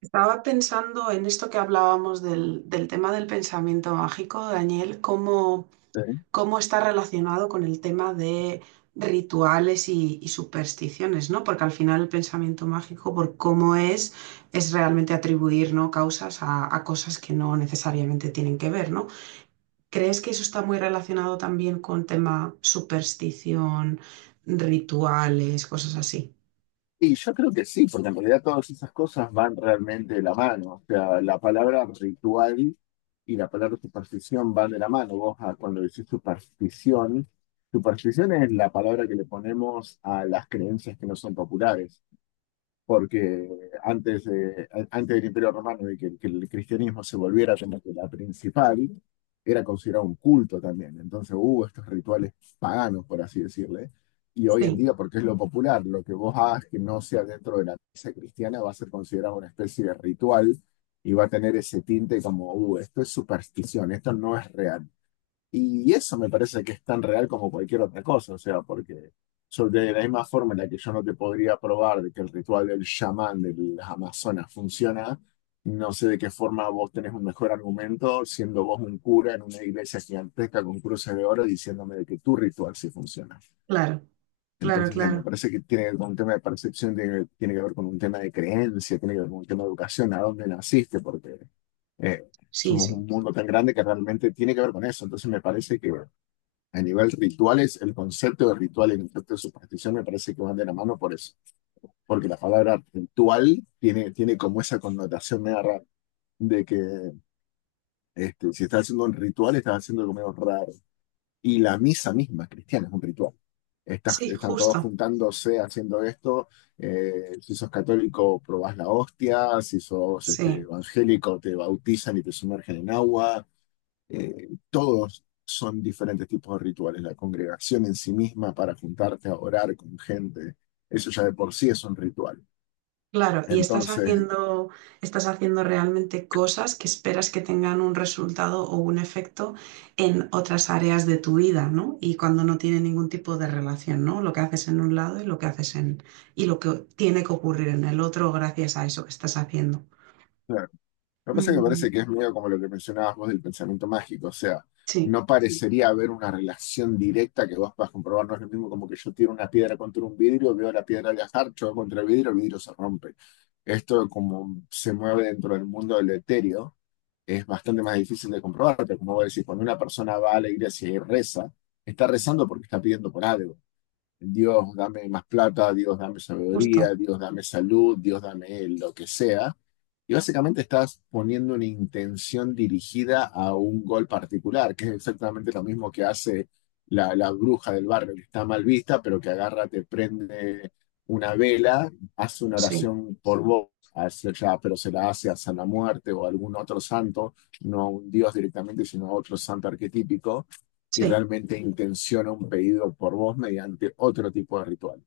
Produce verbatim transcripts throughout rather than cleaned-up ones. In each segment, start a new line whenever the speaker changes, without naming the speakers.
Estaba pensando en esto que hablábamos del, del tema del pensamiento mágico, Daniel, cómo,
Sí.
cómo está relacionado con el tema de rituales y, y supersticiones, ¿no? Porque al final el pensamiento mágico, por cómo es, es realmente atribuir, ¿no?, causas a, a cosas que no necesariamente tienen que ver, ¿no? ¿Crees que eso está muy relacionado también con tema superstición, rituales, cosas así?
Y yo creo que sí, porque en realidad todas esas cosas van realmente de la mano. O sea, la palabra ritual y la palabra superstición van de la mano. Vos ah, cuando decís superstición, superstición es la palabra que le ponemos a las creencias que no son populares. Porque antes, de- a- antes del Imperio Romano y que, que el cristianismo se volviera como que la principal, era considerado un culto también. Entonces hubo estos rituales paganos, por así decirle. Y hoy en
Sí,
día, porque es lo popular, lo que vos hagas que no sea dentro de la misa cristiana va a ser considerado una especie de ritual, y va a tener ese tinte como, uh, esto es superstición, esto no es real. Y eso me parece que es tan real como cualquier otra cosa, o sea, porque sobre de la misma forma en la que yo no te podría probar de que el ritual del chamán de las Amazonas funciona, no sé de qué forma vos tenés un mejor argumento siendo vos un cura en una iglesia gigantesca con cruces de oro diciéndome de que tu ritual sí funciona.
claro, claro,
Entonces, eh, me
claro.
parece que tiene que ver con un tema de percepción, tiene, tiene que ver con un tema de creencia, tiene que ver con un tema de educación, a dónde naciste, porque eh,
Sí,
somos un
sí.
mundo tan grande que realmente tiene que ver con eso. Entonces me parece que a nivel rituales, el concepto de ritual y el concepto de superstición me parece que van de la mano por eso. Porque la palabra ritual tiene, tiene como esa connotación media rara de que, este, si estás haciendo un ritual, estás haciendo algo medio raro. Y la misa misma cristiana es un ritual. Estás,
Sí,
están todos
justo.
juntándose haciendo esto. eh, si sos católico, probás la hostia. Si sos, este,
Sí,
evangélico, te bautizan y te sumergen en agua. Eh, todos son diferentes tipos de rituales. La congregación en sí misma para juntarte a orar con gente, eso ya de por sí es un ritual.
claro, y estás
Entonces,
haciendo, estás haciendo realmente cosas que esperas que tengan un resultado o un efecto en otras áreas de tu vida, ¿no? Y cuando no tiene ningún tipo de relación, ¿no?, lo que haces en un lado y lo que haces en, y lo que tiene que ocurrir en el otro gracias a eso que estás haciendo.
claro, lo que pasa es que me parece
Ujú,
que es medio como lo que mencionabas vos del pensamiento mágico. O sea,
sí,
no parecería haber una relación directa que vos puedas comprobar. No es lo mismo como que yo tiro una piedra contra un vidrio, veo la piedra viajar, choco contra el vidrio, el vidrio se rompe. Esto como se mueve dentro del mundo del etéreo es bastante más difícil de comprobar, pero como voy a decir, cuando una persona va a la iglesia y reza, está rezando porque está pidiendo por algo. Dios, dame más plata, Dios, dame
justo,
sabiduría, Dios, dame salud, Dios, dame lo que sea, y básicamente estás poniendo una intención dirigida a un gol particular, que es exactamente lo mismo que hace la, la bruja del barrio, que está mal vista, pero que agarra, te prende una vela, hace una
sí,
oración por vos, a ese- ya, pero se la hace a San la Muerte o a algún otro santo, no a un dios directamente, sino a otro santo arquetípico, y
sí,
realmente intenciona un pedido por vos mediante otro tipo de ritual.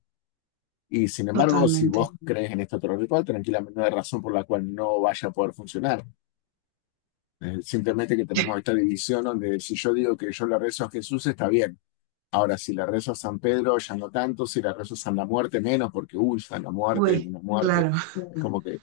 Y sin embargo, si vos
totalmente.
crees en este otro ritual, tranquilamente no hay razón por la cual no vaya a poder funcionar. Eh, simplemente que tenemos esta división donde si yo digo que yo le rezo a Jesús, está bien. Ahora, si le rezo a San Pedro, ya no tanto. Si le rezo a San la Muerte, menos, porque, uy, San la Muerte es
Uy,
una muerte.
claro,
Como que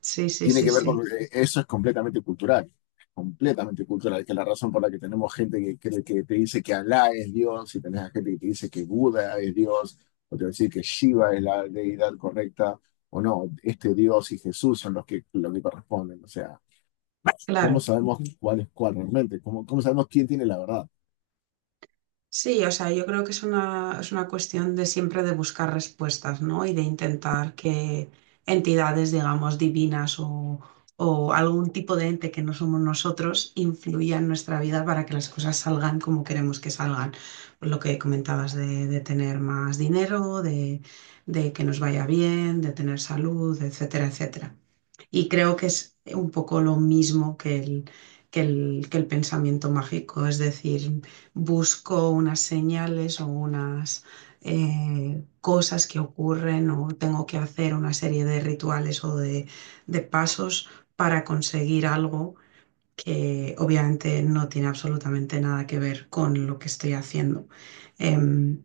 sí, sí,
tiene
sí,
que ver con
sí,
eso, es completamente cultural, completamente cultural, que es la razón por la que tenemos gente que cree que te dice que Alá es Dios, y tenés a gente que te dice que Buda es Dios, o te va a decir que Shiva es la deidad correcta, o no, este Dios y Jesús son los que, los que corresponden. O sea, ¿cómo
claro.
sabemos cuál es cuál realmente? ¿Cómo, cómo sabemos quién tiene la verdad?
Sí, o sea, yo creo que es una, es una cuestión de siempre de buscar respuestas, ¿no? Y de intentar que entidades, digamos, divinas o, o algún tipo de ente que no somos nosotros influya en nuestra vida para que las cosas salgan como queremos que salgan. Lo que comentabas de, de tener más dinero, de, de que nos vaya bien, de tener salud, etcétera, etcétera. Y creo que es un poco lo mismo que el, que el, que el pensamiento mágico, es decir, busco unas señales o unas eh, cosas que ocurren o tengo que hacer una serie de rituales o de, de pasos para conseguir algo que obviamente no tiene absolutamente nada que ver con lo que estoy haciendo. Em,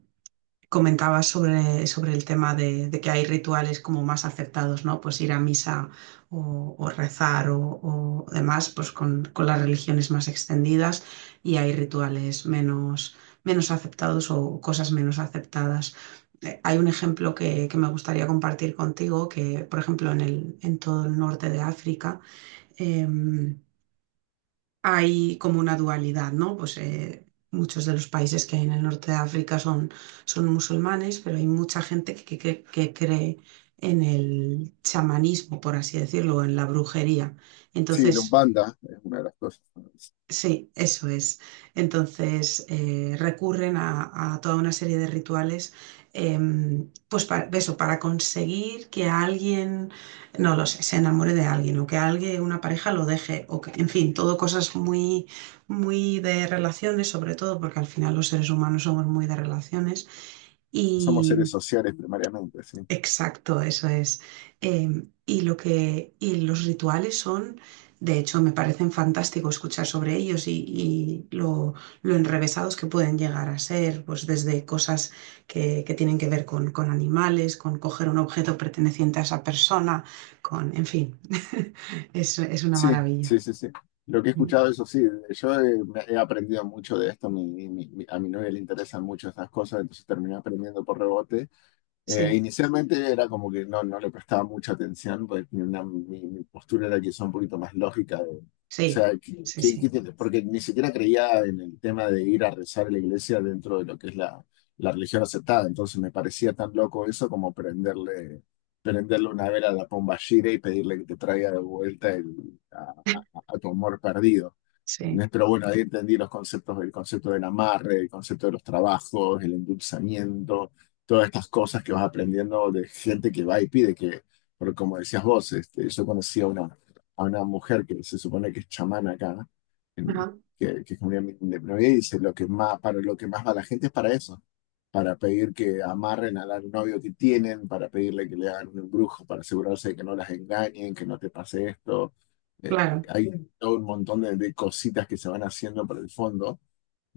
Comentabas sobre, sobre el tema de, de que hay rituales como más aceptados, ¿no? Pues ir a misa o, o rezar o, o demás, pues con, con las religiones más extendidas y hay rituales menos, menos aceptados o cosas menos aceptadas. Eh, Hay un ejemplo que, que me gustaría compartir contigo, que por ejemplo en el, en todo el norte de África, em, hay como una dualidad, ¿no? Pues eh, muchos de los países que hay en el norte de África son, son musulmanes, pero hay mucha gente que, que- que cree en el chamanismo, por así decirlo, en la brujería.
Sí, la
Entonces,
Umbanda es una de las cosas.
sí, eso es. Entonces eh, recurren a, a toda una serie de rituales, em, pues para eso, para conseguir que alguien, no lo sé, se enamore de alguien o que alguien, una pareja lo deje, o que, en fin, todo cosas muy, muy de relaciones, sobre todo porque al final los seres humanos somos muy de relaciones.
Somos seres sociales primariamente, sí.
Exacto, eso es. Em, y lo que, y los rituales son, de hecho, me parecen fantástico escuchar sobre ellos y, y lo, lo enrevesados que pueden llegar a ser, pues desde cosas que, que tienen que ver con, con animales, con coger un objeto perteneciente a esa persona, con, en fin, es, es una
Sí,
maravilla.
sí, sí, sí. Lo que he
Mm,
escuchado, eso sí, yo he, me- he aprendido mucho de esto, mi- mi- mi- a mi novia le interesan mucho estas cosas, entonces terminé aprendiendo por rebote. Eh,
sí,
inicialmente era como que no, no le prestaba mucha atención, porque tenía una- mi, mi postura era quizá un poquito más lógica. De- o
sí,
sea, ¿qué-
sí,
qué- qué
sí,
tiene? Porque ni siquiera creía en el tema de ir a rezar a la iglesia dentro de lo que es la, la religión aceptada. Entonces me parecía tan loco eso como prenderle, prenderle una vela a la pomba gira y pedirle que te traiga de vuelta el- a, a- a tu amor perdido,
sí.
¿no? Pero bueno, ahí entendí los conceptos, el concepto del amarre, el concepto de los trabajos, el endulzamiento, todas estas cosas que vas aprendiendo de gente que va y pide que, porque como decías vos, este, yo conocí a una, a una mujer que se supone que es chamana acá, en-
Ajá,
que, que es comunidad independiente, y dice, lo que más, para lo que más va la gente es para eso, para pedir que amarren al novio que tienen, para pedirle que le hagan un embrujo, para asegurarse de que no las engañen, que no te pase esto. Eh,
claro.
hay todo un montón de, de cositas que se van haciendo por el fondo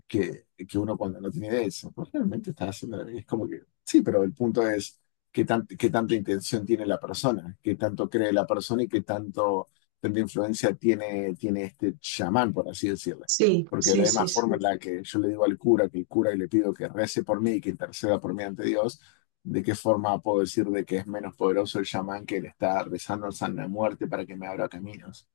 que, que uno cuando no tiene idea dice, pues realmente estás haciendo, y es como que, sí, pero el punto es qué, tan- qué tanta intención tiene la persona, qué tanto cree la persona y qué tanto, tanta influencia tiene, tiene este chamán, por así decirlo.
Sí,
Porque de la
sí,
misma
sí,
forma en
sí.
la que yo le digo al cura que el cura y le pido que rece por mí y que interceda por mí ante Dios, ¿de qué forma puedo decir de que es menos poderoso el chamán que le está rezando al San la Muerte para que me abra caminos?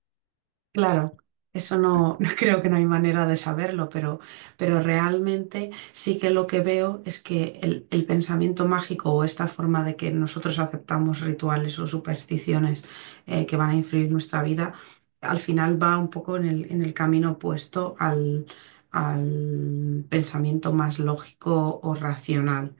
Claro, eso
Entonces, es
no, no
como,
creo que no hay manera de saberlo, pero, pero realmente sí que lo que veo es que el, el pensamiento mágico o esta forma de que nosotros aceptamos rituales o supersticiones eh, que van a influir nuestra vida, al final va un poco en el, en el camino opuesto al, al pensamiento más lógico o racional.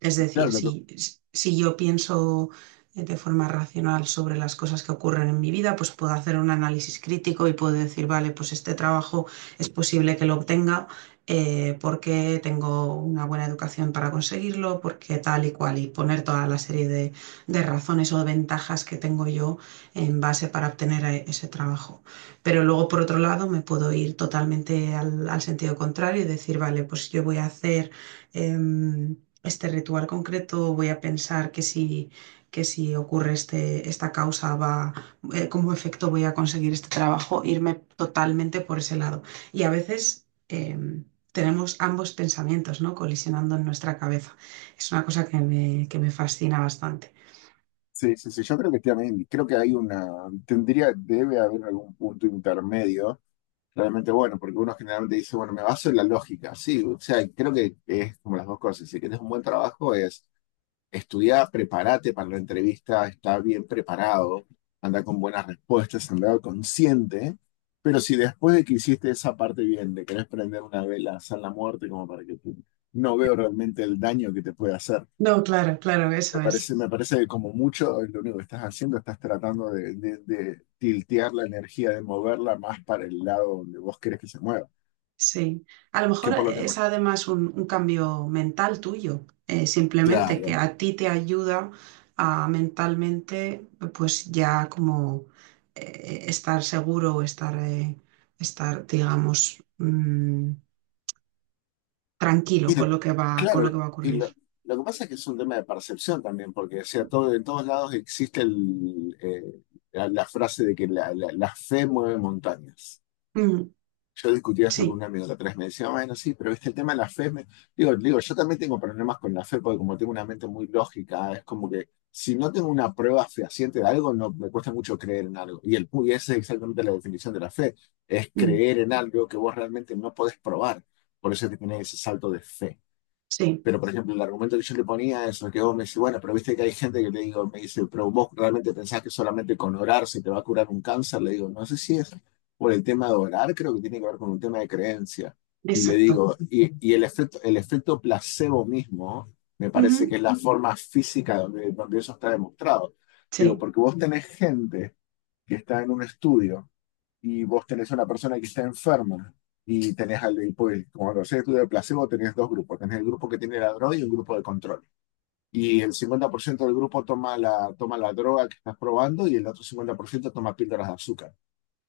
Es
claro,
decir,
lo que...
si, si yo pienso eh, de forma racional sobre las cosas que ocurren en mi vida, pues puedo hacer un análisis crítico y puedo decir, vale, pues este trabajo es posible que lo obtenga eh, porque tengo una buena educación para conseguirlo, porque tal y cual, y poner toda la serie de, de razones o de ventajas que tengo yo en base para obtener eh, ese trabajo. Pero luego, por otro lado, me puedo ir totalmente al, al sentido contrario y decir, vale, pues yo voy a hacer... em, este ritual concreto, voy a pensar que si, que si ocurre este, esta causa, va, eh, como efecto voy a conseguir este trabajo, irme totalmente por ese lado. Y a veces em, tenemos ambos pensamientos, ¿no?, colisionando en nuestra cabeza. Es una cosa que me, que me fascina bastante.
Sí, sí, sí, yo creo que también, creo que hay una, tendría, debe haber algún punto intermedio, realmente bueno, porque uno generalmente dice, bueno, me baso en la lógica, sí, o sea, creo que es como las dos cosas, si quieres un buen trabajo es estudiar, prepárate para la entrevista, está bien preparado, anda con buenas respuestas, andar consciente, pero si después de que hiciste esa parte bien, de querés prender una vela, hacer la muerte, como para que tú, no veo realmente el daño que te puede hacer.
No, claro, claro, eso
Me
es.
parece, me parece como mucho, lo único que estás haciendo, estás tratando de, de- de tiltear la energía, de moverla más para el lado donde vos querés que se mueva,
Sí, a lo
que
mejor
por lo que
es
más.
además un, un cambio mental tuyo, eh, simplemente que
Claro.
a ti te ayuda a mentalmente, pues ya como eh, estar seguro o estar, eh, estar, digamos, mm, tranquilo
Y
con
lo-
lo que va, con
claro,
lo que va a
y lo,
ocurrir.
lo que pasa es que es un tema de percepción también, porque o sea, todo, en todos lados existe el, eh, la- la frase de que la, la- la fe mueve montañas.
Mm,
Yo discutía esto con
sí,
un amigo la otra vez, me decía, bueno, sí, pero viste el tema de la fe. me- Digo, digo, yo también tengo problemas con la fe porque como tengo una mente muy lógica, es como que si no tengo una prueba fehaciente de algo, no me cuesta mucho creer en algo. Y el pu- y esa es exactamente la definición de la fe, es
mm,
creer en algo que vos realmente no podés probar. Por eso es que tenés ese salto de fe.
sí,
Pero, por ejemplo, el argumento que yo le ponía es que vos me decís, bueno, pero viste que hay gente que le digo, me dice, pero vos realmente pensás que solamente con orar se te va a curar un cáncer. Le digo, no sé si es por el tema de orar, creo que tiene que ver con un tema de creencia. Y le
exacto.
digo, y, y el efecto, el efecto placebo mismo, me parece que
Ujú,
es la forma física donde, donde eso está demostrado. Digo,
sí,
porque vos tenés gente que está en un estudio y vos tenés a una persona que está enferma y tenés al y pues, como lo sé, tú de placebo tenés dos grupos, tenés el grupo que tiene la droga y un grupo de control. Y el cincuenta por ciento del grupo toma la, toma la droga que estás probando y el otro cincuenta por ciento toma píldoras de azúcar.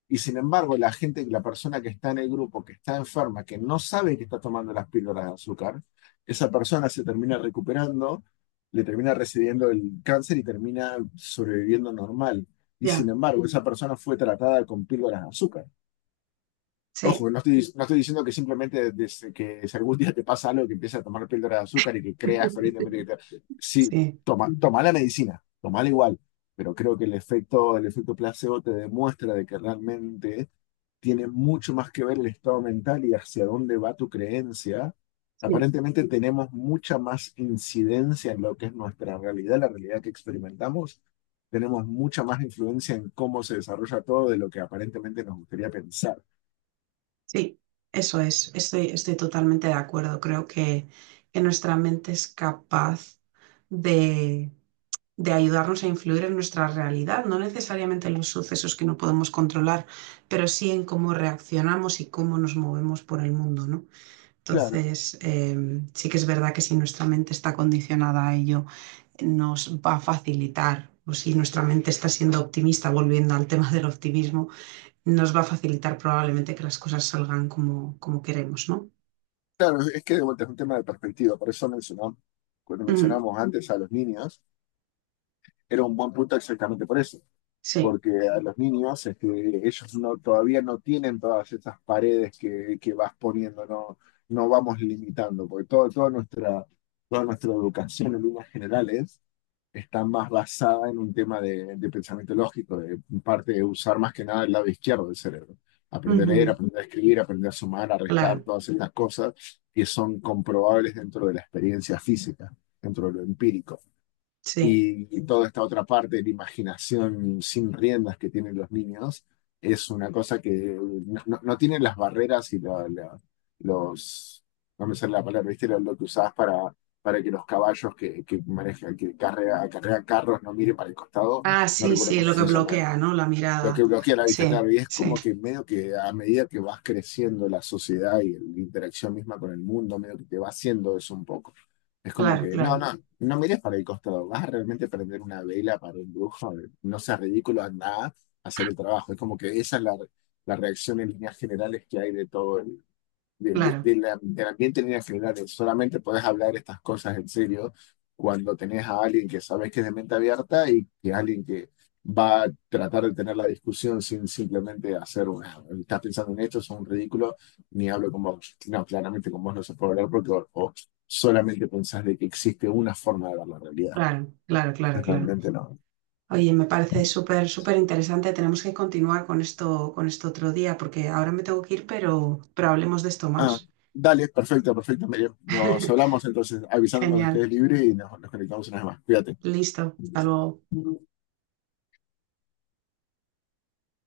Y sin embargo, la gente, la persona que está en el grupo, que está enferma, que no sabe que está tomando las píldoras de azúcar, esa persona se termina recuperando, le termina recibiendo el cáncer y termina sobreviviendo normal. Y
ya,
sin embargo, esa persona fue tratada con píldoras de azúcar.
sí,
Ojo, no estoy, no estoy diciendo que simplemente desde que si algún día te pasa algo que empiezas a tomar píldora de azúcar y que creas fervientemente que te... Sí,
sí,
toma, toma la medicina, tomala igual, pero creo que el efecto, el efecto placebo te demuestra de que realmente tiene mucho más que ver el estado mental y hacia dónde va tu creencia.
sí.
Aparentemente tenemos mucha más incidencia en lo que es nuestra realidad, la realidad que experimentamos. Tenemos mucha más influencia en cómo se desarrolla todo de lo que aparentemente nos gustaría pensar.
Sí, eso es. Estoy, estoy totalmente de acuerdo. Creo que, que nuestra mente es capaz de, de ayudarnos a influir en nuestra realidad, no necesariamente en los sucesos que no podemos controlar, pero sí en cómo reaccionamos y cómo nos movemos por el mundo, ¿no?
Claro.
Entonces, eh, sí que es verdad que si nuestra mente está condicionada a ello, nos va a facilitar. O si nuestra mente está siendo optimista, volviendo al tema del optimismo, nos va a facilitar probablemente que las cosas salgan como, como queremos, ¿no?
Claro, es que de vuelta es un tema de perspectiva, por eso mencionamos, cuando
Ujú,
mencionamos antes a los niños, era un buen punto exactamente por eso,
sí,
porque a los niños este, ellos no, todavía no tienen todas esas paredes que, que vas poniendo, no, no vamos limitando, porque todo, toda nuestra, toda nuestra educación en líneas generales está más basada en un tema de, de pensamiento lógico, de parte de usar más que nada el lado izquierdo del cerebro. Aprender a leer,
ujú,
aprender a escribir, aprender a sumar, a restar,
claro,
todas estas cosas que son comprobables dentro de la experiencia física, dentro de lo empírico,
sí.
y, y toda esta otra parte de la imaginación sin riendas que tienen los niños es una cosa que no, no- no tiene las barreras y la- la- los, no me sale la palabra, ¿viste? Lo, lo que usabas para, para que los caballos que, que manejan, que carrea- acarrean carros no miren para el costado,
Ah,
no
sí,
recuerdo
sí,
cómo
lo que
se llama
bloquea, ¿no?, la
lo
mirada.
que bloquea la vista,
Sí,
claro, y es
sí,
como que medio que a medida que vas creciendo la sociedad y la interacción misma con el mundo, medio que te va haciendo eso un poco. Es como
claro,
que, no, no,
claro,
no mires para el costado, vas a realmente prender una vela para un brujo, eh, no seas ridículo, anda a hacer el trabajo. Es como que esa es la, la reacción en líneas generales que hay de todo, de- de-
claro,
de la- del ambiente en líneas generales. Solamente puedes hablar estas cosas en serio cuando tenés a alguien que sabes que es de mente abierta y que alguien que va a tratar de tener la discusión sin simplemente hacer una, estás pensando en esto, es un ridículo, ni hablo con vos. No, claramente con vos no se puede hablar porque o- o solamente pensás de que existe una forma de ver la realidad.
claro, claro, claro, claro.
Realmente no.
Oye, me parece súper, súper interesante. Tenemos que continuar con esto, con esto otro día, porque ahora me tengo que ir, pero, pero hablemos de esto
Ah,
más.
dale, perfecto, perfecto, Miriam. Nos hablamos entonces, avisando cuando
Genial.
estés libre y nos, nos conectamos una vez más. Cuídate.
Listo. Hasta luego.